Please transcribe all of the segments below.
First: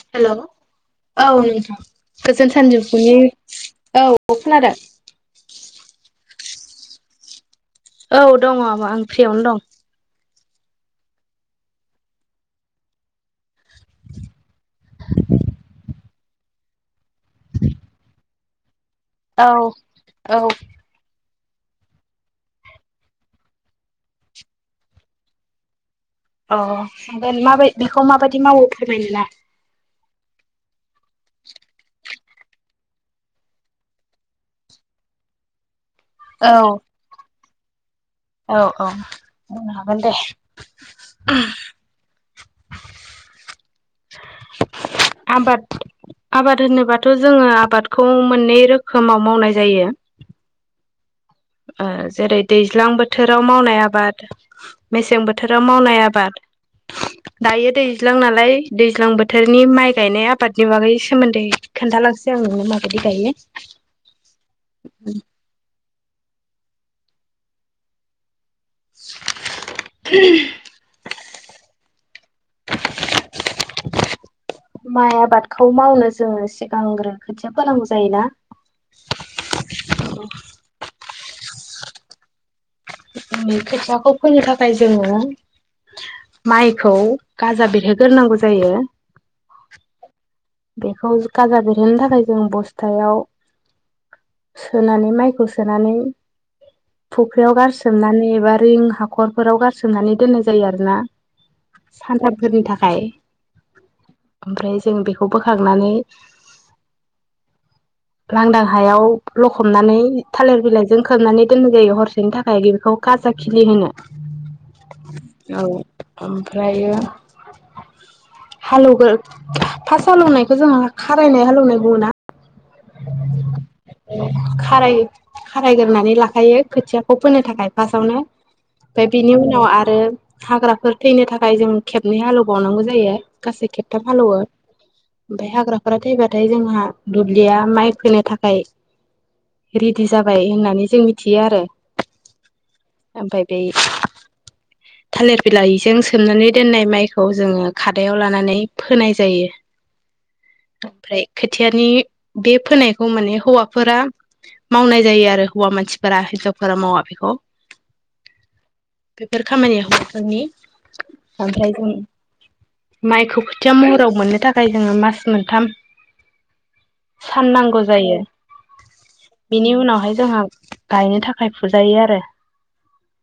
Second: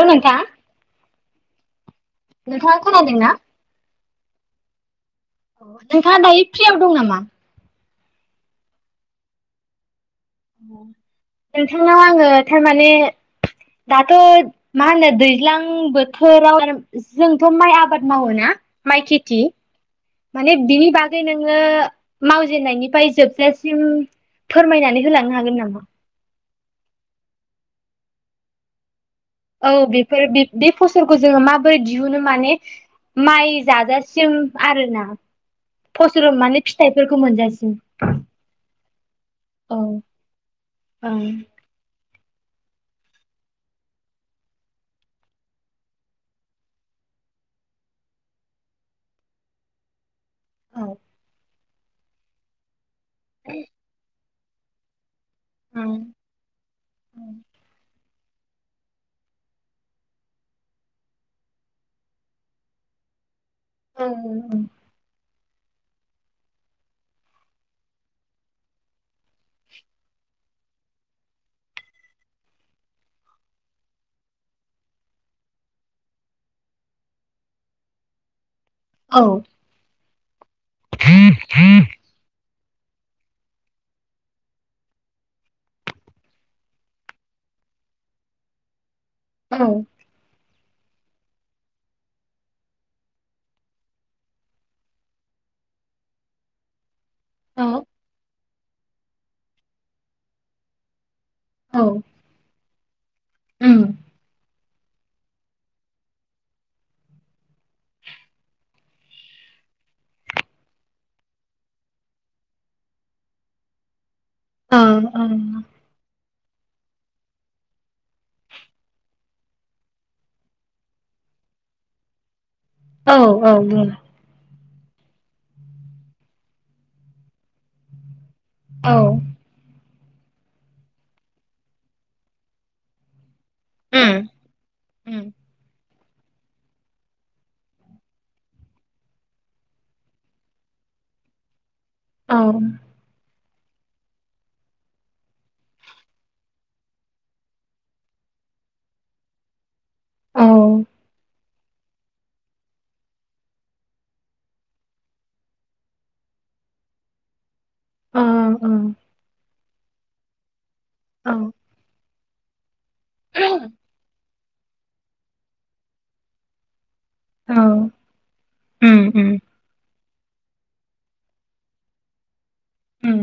हेल' hello नोंथां औ नोंथां गोजोन नोंथाङा सानजौफुनि खोनादोंना औ खोनादों? औ नोंथाङा दायो फ्रियाव दं नामा? औ दङ' आ आं फ्रियावनो दं। नोंथांनाव आङो थारमाने दाथ' मा होनो दैज्लां बोथ फोराव [inaudible] जोंथ' माइ आबाद मावो ना माइ खिथि दं औ औ माने बिनि बाग नोङो मावजेननायनिफ्राय जोबजासिम फोरमायनानै होलांनो हागोन नामा? अ हागोन माबाय बेखौ माबायदि मावो फोरमायनो ना? औ बेफोर बे बे फसलखौ जोङो माबोरै दिहुनो माने माइ जाजासिम आरोना फसल औ माने फिथाइफोरखौ मोनजासि उ औ औ उ हागोन दे औ [inaudible] आबाद आबाद होनोबाथ' जोङो आबादखौ मोननै रोखोमाव मावनाय जायो औ जेरै दैज्लां बोथ बोथोराव मावनाय आबाद मेसें बोथ थोराव औ मावनाय आबाद दायो दै ज्लां नालाय दैज्लां बोथोरनि माइ गायनाय आबादनि बागै सोमोन्दै खोन्थालांसै आं नोंनो माबायदि गायो [inaudible] [unintelligible] माइ आबादखौ मावनो जोङो सिगांग्रो खोथिया फोनांगौ जायोना औ [unintelligible] [unintelligible] खोथियाखौ फोनो थाखाय जोङो माइखौ गाजा बेरहोग्रोनांगौ जायो औ बेखौ गाजा बिरहोनो थाखाय जों बस्थायाव सोनानै माइखौ सोनानै फुख्रियाव औ गारसो नानै एबा रिं हाखरफोराव गारसोमनानै दोननाय जायो आरो ना औ सानथामफोरनि थाखाय खाय उम ओमफ्राय जों बेखौ बोखांनानै लांदां हायाव लखबनानै थालिर बिलाइजों खोबनानै दोननाय जायो हरसेनि थाख खाय बेखौ खाजा खिलि होनो ओ ओं ना औ ओमफ्रायो हालौगो फास्ट हालौवनायखौ जोंहा खारायनाय हालेवनाय बुङोना औ औ बुङो खाराय खारायग्रोनानै लाखायो खोथियाखौ फोनो थाखाय फास्थआवनो औ ओमफाय बिनि उनाव आरो हाग्राफोर थैनो थाखाय जों खेबनै हालेवबावनांगौ जायो गासै खेबथाम उम हालेवो उम ओमफ्राय हाग्रा फोरा थैबाथाय जोंहा दुब्लिया माइ फोनो थाखाय रेडि जाबाय होननानै जों मिथियो आरो औ ओमफाय दै थालिर बिलाइजों सोमनानै दोननाय माइखौ जोङो खादायाव लानानै फोनाय जायो औ ओमफ्राय खोथियानि बे फोनायखौ माने हौवाफोरा मावनाय जायो आरो हौवा मानसिफोरा हिन्जावफोरा मावा बेखौ‌ औ बेेफोर खामानिया हौवाफोरनि औ आमफ्राय जों माइखौ खोथिया महराव मोननो थाखाय जोङो मास मोनथाम सान औ नांगौ जायो उम उम बिनि उनावहाय जोंहा गायनो थाखाय फुजायो आरो उम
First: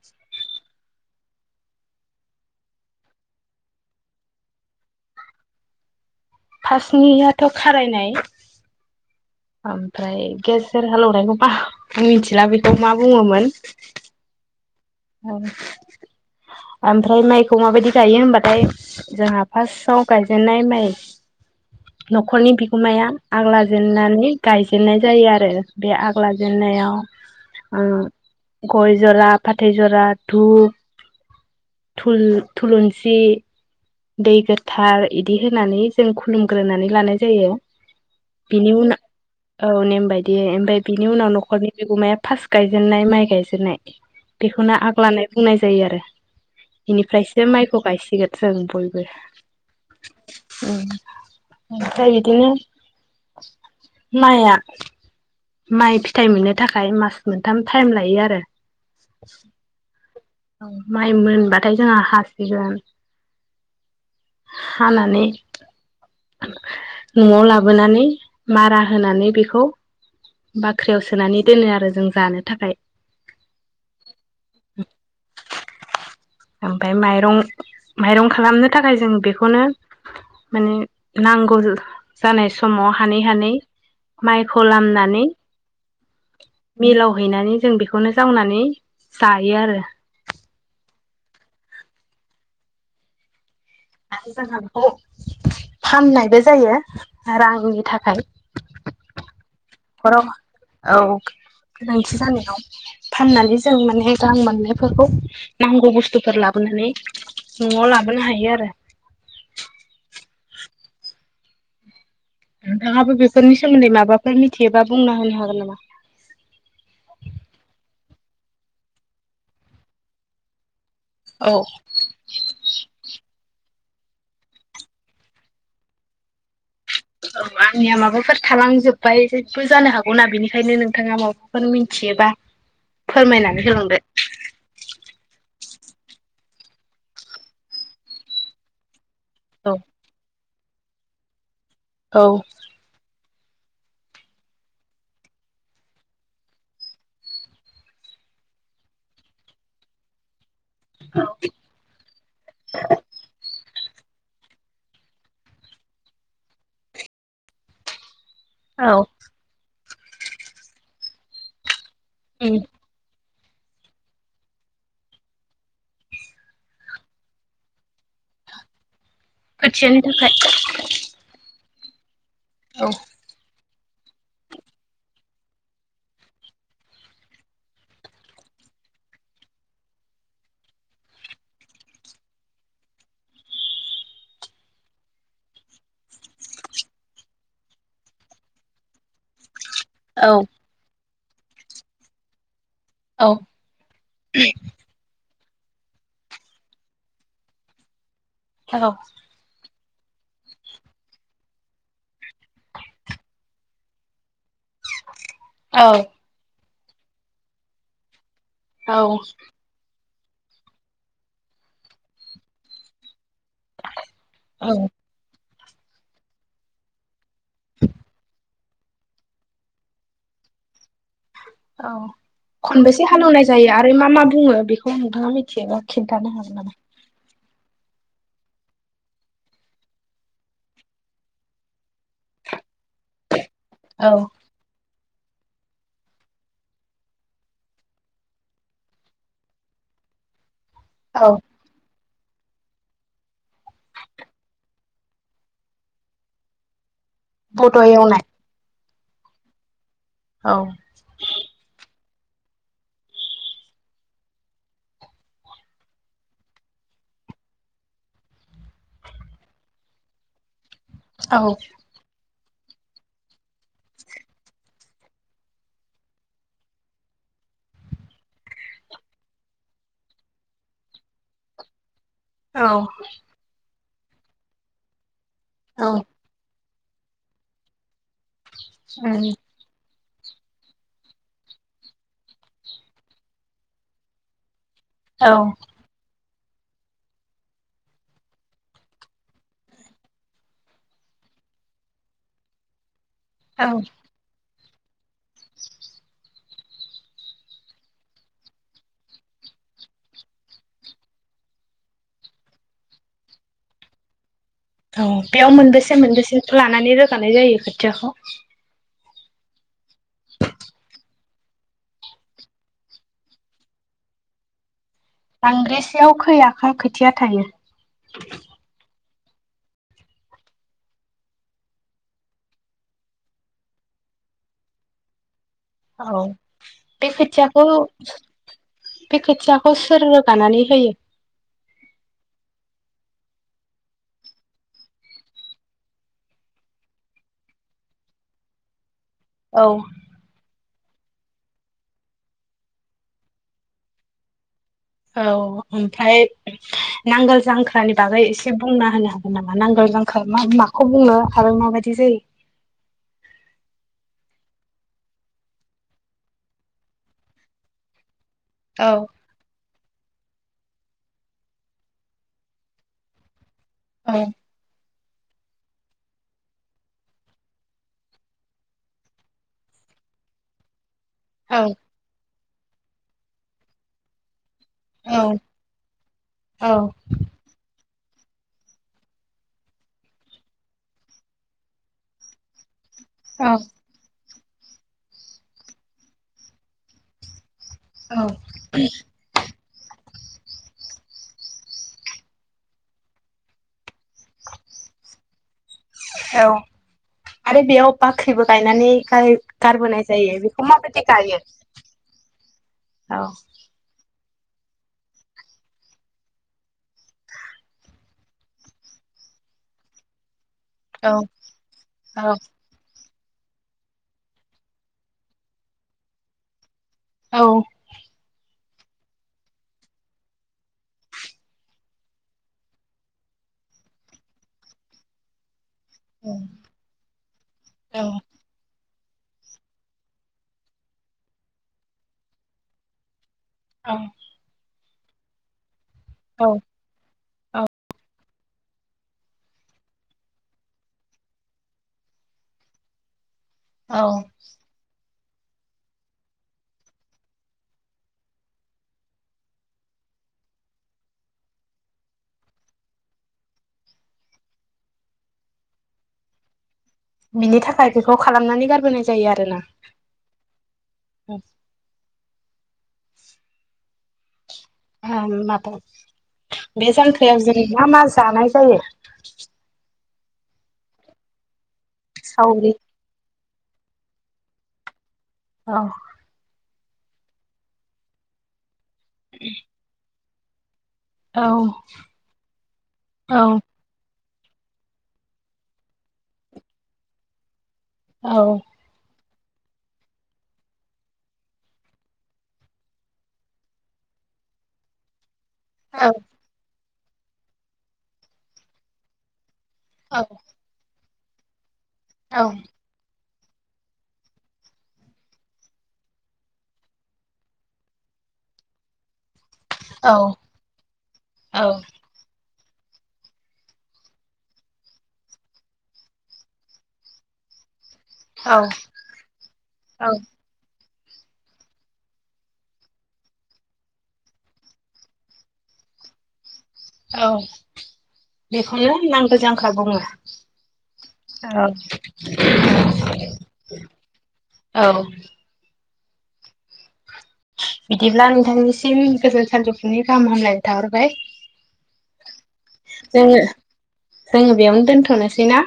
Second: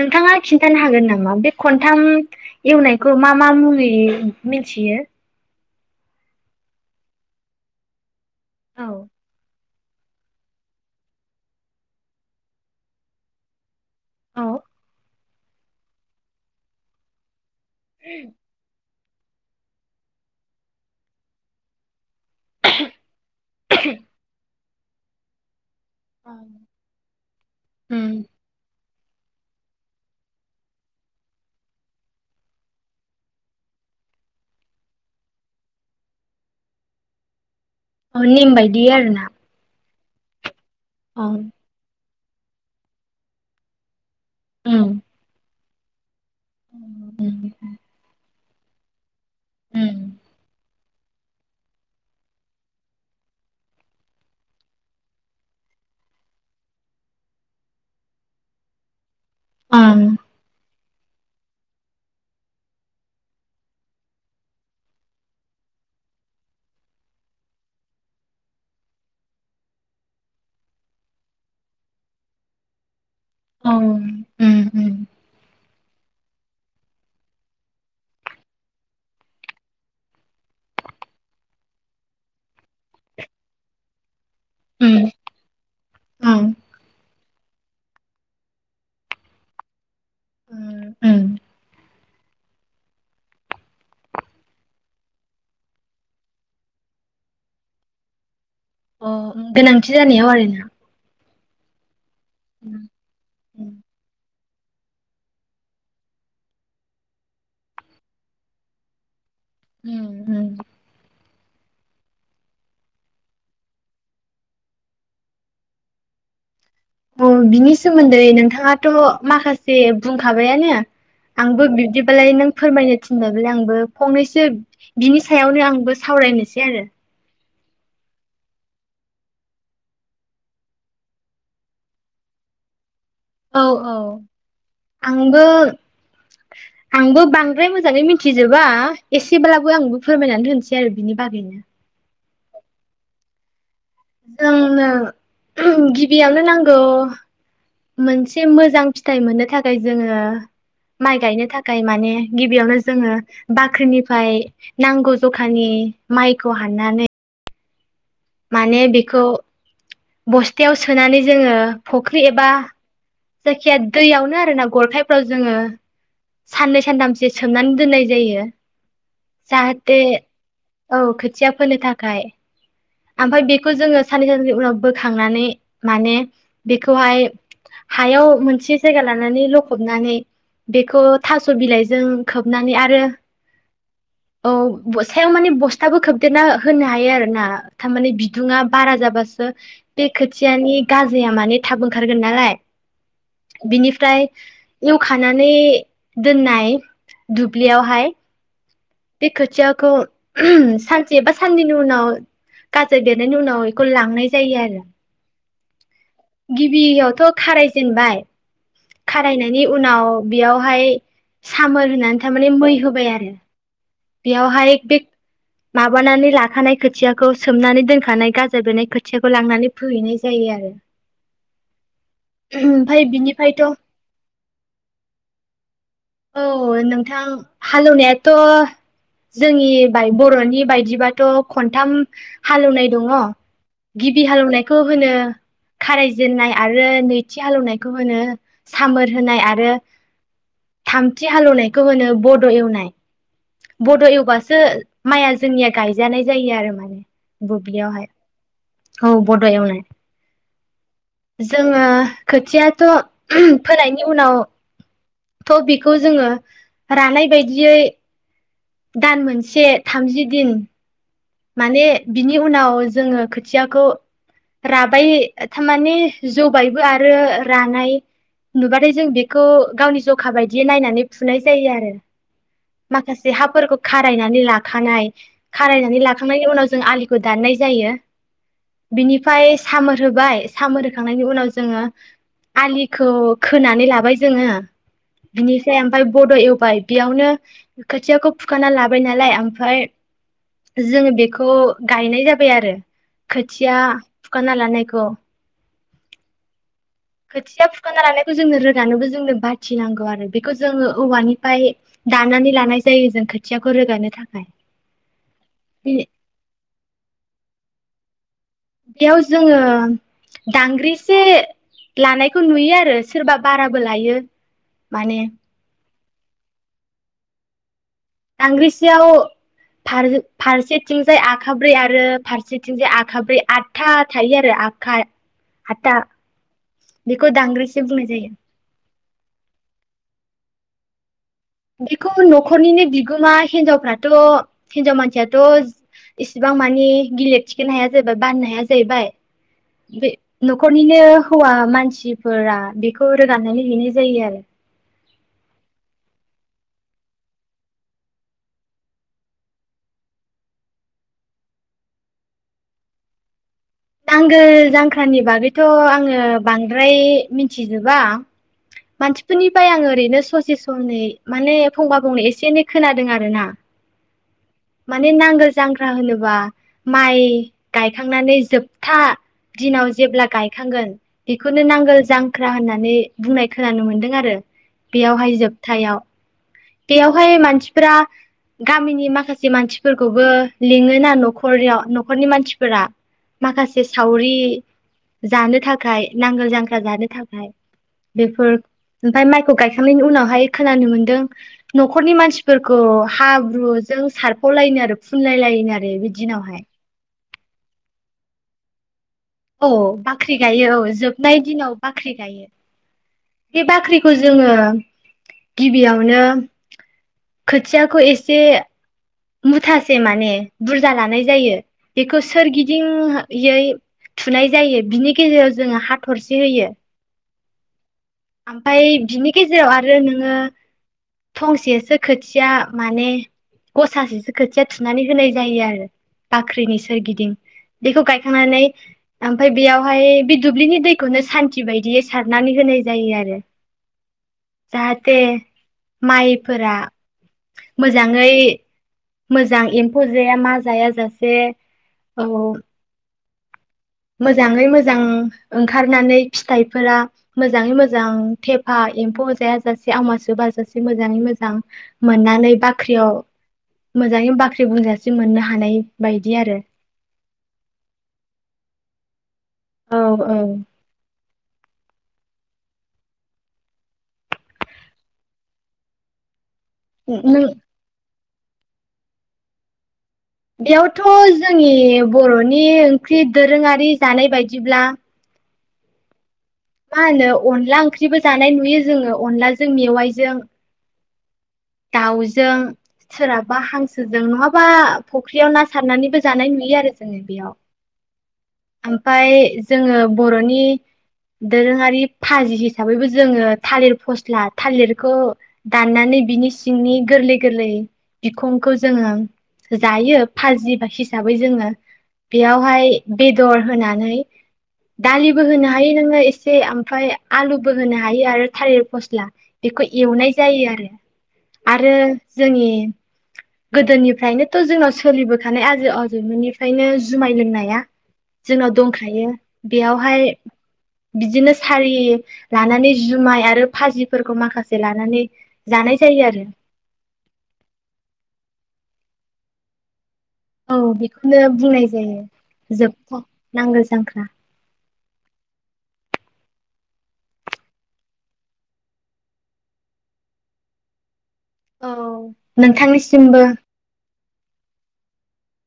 नोंथाङा खिन्थानो हागोन नामा बे खनथाम एवनायखौ मा मा मुङै मिथियो फार्स्टनियाथ' खारायनाय औ ओमफ्राय गेजेर हालौवनायखौ मा मिथिला बेखौ मा बुङोमोन औ औ ओमफ्राय माइ खौ माबायदि गायो होनबाथाय जोंहा फार्स्टआव गायजेननाय माइ न'खरनि बिगोमाया आग लाजेननानै गाय जेननाय जायो आरो। बे आग लाजेननायाव अ उम गइ जला आफाद [unintelligible] थै जरा, धुप, थुल थुलुंनसि दै गोथार इदि होनानै जों खुलुमग्रोनानै लानाय जायो। अ नेम बिनि बायदि आरोना उनाव औ नेम बायदियै ओमफाय बिनि औ उनाव न'खरनि बिगुमाया फास गायजेननाय माइ गायजेननाय बेखौनो उम आग लानाय बुंनाय जायो आरो। बेनिफ्रायसो माइखौ गायसिगोन। [inaudible] बयबो ओम ओं ओमफ्राय बिदिनो माइआ माइ फिथाइ मोननो थाखाय मास मोनथाम टाइम लायो आरो। [inaudible] ओं माइ मोनबाथाय जोंहा हासिगोन। हानानै नवाव लाबोनानै मारा होनानै बेखौ बाख्रियाव सोनानै दोनो आरो जों जानो थाखाय। ओं उम उम ओमफ्राय माइरं माइरं खालामनो थाखाय जों बेखौनो माने नांगौ जानाय समाव हानै हानै माइखौ उम लामनानै ओं मिलाव हैैनानै जों बेखौनो जावनानै जायो आरो। उम उम आरो जोंहा बेखौ फाननायबो जायो रांनि थाखाय। अ गोनांथि न'खराव जानायाव आरोना। [unintelligible] गोनांथि जानायाव फाननानै उम जों माने रां मोननायफोरखौ नांगौ बुस्थुफोर लाबोनानै नवाव लाबोनो हायो आरो। उम उम नोंथाङाबो बेफोरनि सोमोन्दै माबाफोर मिथियोबा बुंना होनो हागोन नामा? अ बिनि सो मोन्दै नोंथाङाथ' माखासे बुंखाबायानो आंबो बिब्दिबालाय नों फोरमायनो थिनदों फ्राय आंबो फंनैसो बिनि सायावनो आंबो सावरायनोसै आरो। औ आंनिया माबाफोर थालांजोबबाय जेबो जानो हागौना बेनिखायनो नोंथाङा माबाफोर मिथियोबा औ फोरमायनानै औ होलांदो आंबो आंबो बांद्राय मोजाङै मिथिजोबा एसेब्लाबो आंबो फोरमायनानै होनसै आरो बिनि बागैनो औ जोंनो गिबियावनो नांगौ मोनसे मोजां फिथाइ मोननो थाखाय जोङो माइ गायनो थाखाय माने गिबियावनो जोङो बा ख्रिनिफ्राय नांगौ जखानि माइखौ हाननानै माने औ बेखौ बस्थायाव सोनानै जोङो फख्रि एबा उम जायखिया दैयावनो आरोना गरखाइफ्राव जोङो साननै सानथामसो सोमनानै दोननाय जायो। खोथियानि जाहाथे थाखाय औ खोथिया फोनो थाखा खाय औ ओमफ्राय बे खौ जोङो साननै [unintelligible] उनाव बोखांनानै माने बेखौहाय हायाव मोनसे जायगा लानानै लखबनानै बेखौ थास' बिलाइजों खोबनानै आरो औ सायाव माने बस्थाबो खोबदेरना होनो हायो आरोना थारमाने बिदुङा बारा जाबासो बे औ खोथियानि गाज्रि जाया माने थाब ओंखारगोन नालाय। औ बिनिफ्राय एवखाना नै दोननाय दुब्लियावहाय बे खोथिया खौ सानसे एबा सानसेनि उनाव गाजा बेरनायनि उनाव बेखौ लांनाय जायो आरो। औ गिबियावथ' खारायजेनबाय औ खारायनायनि उनाव बेयावहाय सामोर होनानै थारमाने मै होबाय आरो। औ बेयावहाय बे माबानानै लाखानाय खोथिया खौ सोमनानै दोनखानाय गा [unintelligible] खोथियाखौ लांनानै फोहैनाय जायो आरो। औ ओमफ्राय खनबेसे हालेवनाय बिनिफ्रायथ' जायो आरो मा मा बुङो बेखौ नोंथाङा मिथियोबा खिन्थानो औ हागोन नामा? नोंथां हालेवनायाथ' जोंनि बाय बर'नि बायदिबाथ' खनथाम हालेवनाय दङ। औ गिबि हालेवनायखौ होनो खारायजेननाय आरो नैथि हालेवनायखौ होनो सामोर होनाय आरो थामथि औ हालेवनायखौ होनो बड' एवनाय बड' एवबासो माइया जोंनिया गायजानाय जायो आरो माने बड' बुब्लियावहाय एवनाय औ बड' एवनोनाय औ जोङो खोथियाथ' फोनायनि उनाव थ' बेखौ जोङो रानाय बायदियै दान मोनसे थामजि दिन औ माने बिनि बिनि उनाव जोङो खोथियाखौ राबाय थारमाने जौबायबो आरो रानाय नुबाथाय जों बेखौ गावनि जखा बायदिय नायनानै फुनाय जायो आरो औ माखासे हाफोरखौ खारायनानै लाखानाय औ खारायनानै ला उनाव जों आलिखौ दाननाय जायो उम बिनिफ्राय सामोन होबाय सामोरोखांनायनि उनाव जोङो आलिखौ खोनानै लाबाय जोङो औ बिनिसाय ओमफ्राय बड' एवबाय बेयावनो खोथियाखौ फुखाना लाबाय नालाय ओमफ्राय जोङो बेखौ गायनाय जाबाय आरो खोथिया औ फुखाना लानाय खौ खोथिया फुखाना लानायखौ जोंनो रोगानोबो जोंनो बाथिनांगौ आरो बेखौ जोङो औवानिफ्राय दानानै लानाय जायो जों खोथियाखौ रोगानो थाखाय औ बेयाव मोनबेसे मोनबेसे लानानै रोगानाय जायो खोथियाखौ बेयाव जोङो दांग्रि एसे लानायखौ नुयो आरो सोरबा बाराबो लायो माने बांग्रेस सेयाव खै आखा खोथिया थायो दांगांग्रिसेयाव फार-फारसेथिंजाय आखाब्रै आरो फारसेथिंजाय आखाब्रै आठथा थायो आरो आखा आठथा औ बे बेखौ खोथियाखौ दांग्रिसे बुंनाय जायो बे खोथियाखौ सोर रोगानानै होयो बेखौ न'खरनिनो बिगोमा हिनजावफ्राथ' हिनजाव मानसियाथ' इसिबां माने गिलिर थिखोनो हाया जाहैबाय बाननो हाया जाहैबाय औ बे न न'खरनिनो हौवा मानसिफोरा बेखौ रोगाननानै हैनाय जायो आरो औ ओमफ्राय नांगोल जांख्रानि बागै एसे बुंना होनो हागोन नामा? नांगोल जांख्रा माखौ बुंनो हाबाय माबायदि जायो? नांगोल जांख्रानि बागैथ' आङो बांद्राय मिथिजोबा। औ मानसिफोरनिफ्राय आं ओरैनो ससे सनै माने फंबा फंनै एसे एनै खोनादों आरोना औ। माने नांगोल जांख्रा होनोबा माइ गायखांनानै जोब था दिनाव जेब्ला गायखांगोन बेखौनो औ नांगोल जां ख्रा होननानै बुंनाय खोनानो मोन्दों आरो। बेयावहाय औ जोबथायाव औ बेयावहाय मानसि फोर गामिनि माखासे मानसिफोरखौबो लिङोना न'खरयाव न'खरनि मानसिफोरा। औ माखासे सावरि जानो थाखाय नांगोल जांख्रा जानो थाखाय औ बेफोर ओमफ्राय माइ खौ गायखांनायनि उनावहाय खोनानो मोन्दों न'खरनि मानसिफोरखौ हाब्रुजों सारफ'लायोनो आरो फुनलाय लायोनो आरो। बि दिनावहाय। औ आरो बेयाव बाख्रिबो गायनानै औ गारबोनाय जायो बाख्रि बेखौ गायो औ माबायदि गायो जोबनाय दिनाव बाख्रि गायो औ बे बाख्रिखौ जों जोङो गिबियावनो खोथियाखौ एसे मुथासे माने बुरजा औ लानाय जायो बेखौ औ सोरगिदिं यै थुनाय जायो बिनि गेजेराव जोङो हाथरसे होयो। औ। ओमफाय बिनि गेजेराव आरो नोङो थंसेसो खोथिया माने गसासेसो खोथिया थुनानै होनाय जायो आरो। बाख्रिनि सोरगिदिं बेखौ औ गायखांनानै ओमफाय बेयावहाय बे दुब्लिनि दैखौनो सान्थि बायदियै सारनानै होनाय जा जायो आरो। औ। जाहाथे औ माइफोरा मोजाङै मोजां एम्फौ जाया मा जायाजासे औ-औ। औ मोजाङै मोजां ओंखारनानै फिथाइफोरा मोजाङै मोजां थेफा एम्फौ जायाजासे आवमा सोबाजासे मोजाङै मोजां मोननानै बाख्रियाव मोजाङै बाख्रि बुंजासे मोननो हानाय बायदि आरो। बिनि थाखाय बेखौ खालामनानै गारबोनाय जायो आरो। ना औ औ ह माथ बे जांख्रायाव नों जों मा-मा जा जानाय जायो। बेयावथ' जोंनि बर'नि सावरि ओंख्रि दोरोङारि जानाय बायदिब्ला अ मा होनो अनला ओंख्रिबो जानाय नुयो। जोङो अनलाजों मेवाइजों औ दाउजों औ सोरहाबा हांसो जों नङाबा फख्रियाव ना सारनानैबो जानाय नुयो आरो जोङो बेयाव। औ ओमफाय जोङो बर'नि दोरोङारि भाजि हिसाबैबो जोङो थालिर फस्ला थालिरखौ दाननानै बिनि सिंनि गोरलै गोरलै बिखंखो जोङो जायो भाजि बायसिस हिसाबै जोङो औ बियावहाय बेदर होनानै दालिबो होनो हायो नोङो एसे ओमफ्राय आलुबो होनो हायो आरो थालिर फस्ला। बेखौ एवनाय जायो आरो आरो जोंनि गोदोनिफ्रायनोथ' जोंनाव सोलिबोखानाय आजै आजौमोननिफ्रायनो जुमाय लोंनाया जोंनाव औ दंखायो बेयावहाय बिदिनो सारि लानानै जुमाय आरो भाजिफोरखौ माखासे लानानै जानाय जायो आरो। औ बेखौनो नांगोल जांख्रा बुङो। औ बेखौनो औ बुंनाय जायो जोबथा नांगोल जांख्रा। औ बिदिब्ला नोंथांनिसिम गोजोन सानजौफुनि गाहाम हामलायनाय थाहरबाय। औ जोङो नोंथांनिसिमबो। जोङो बेयावनो दोनथ'नोसै ना?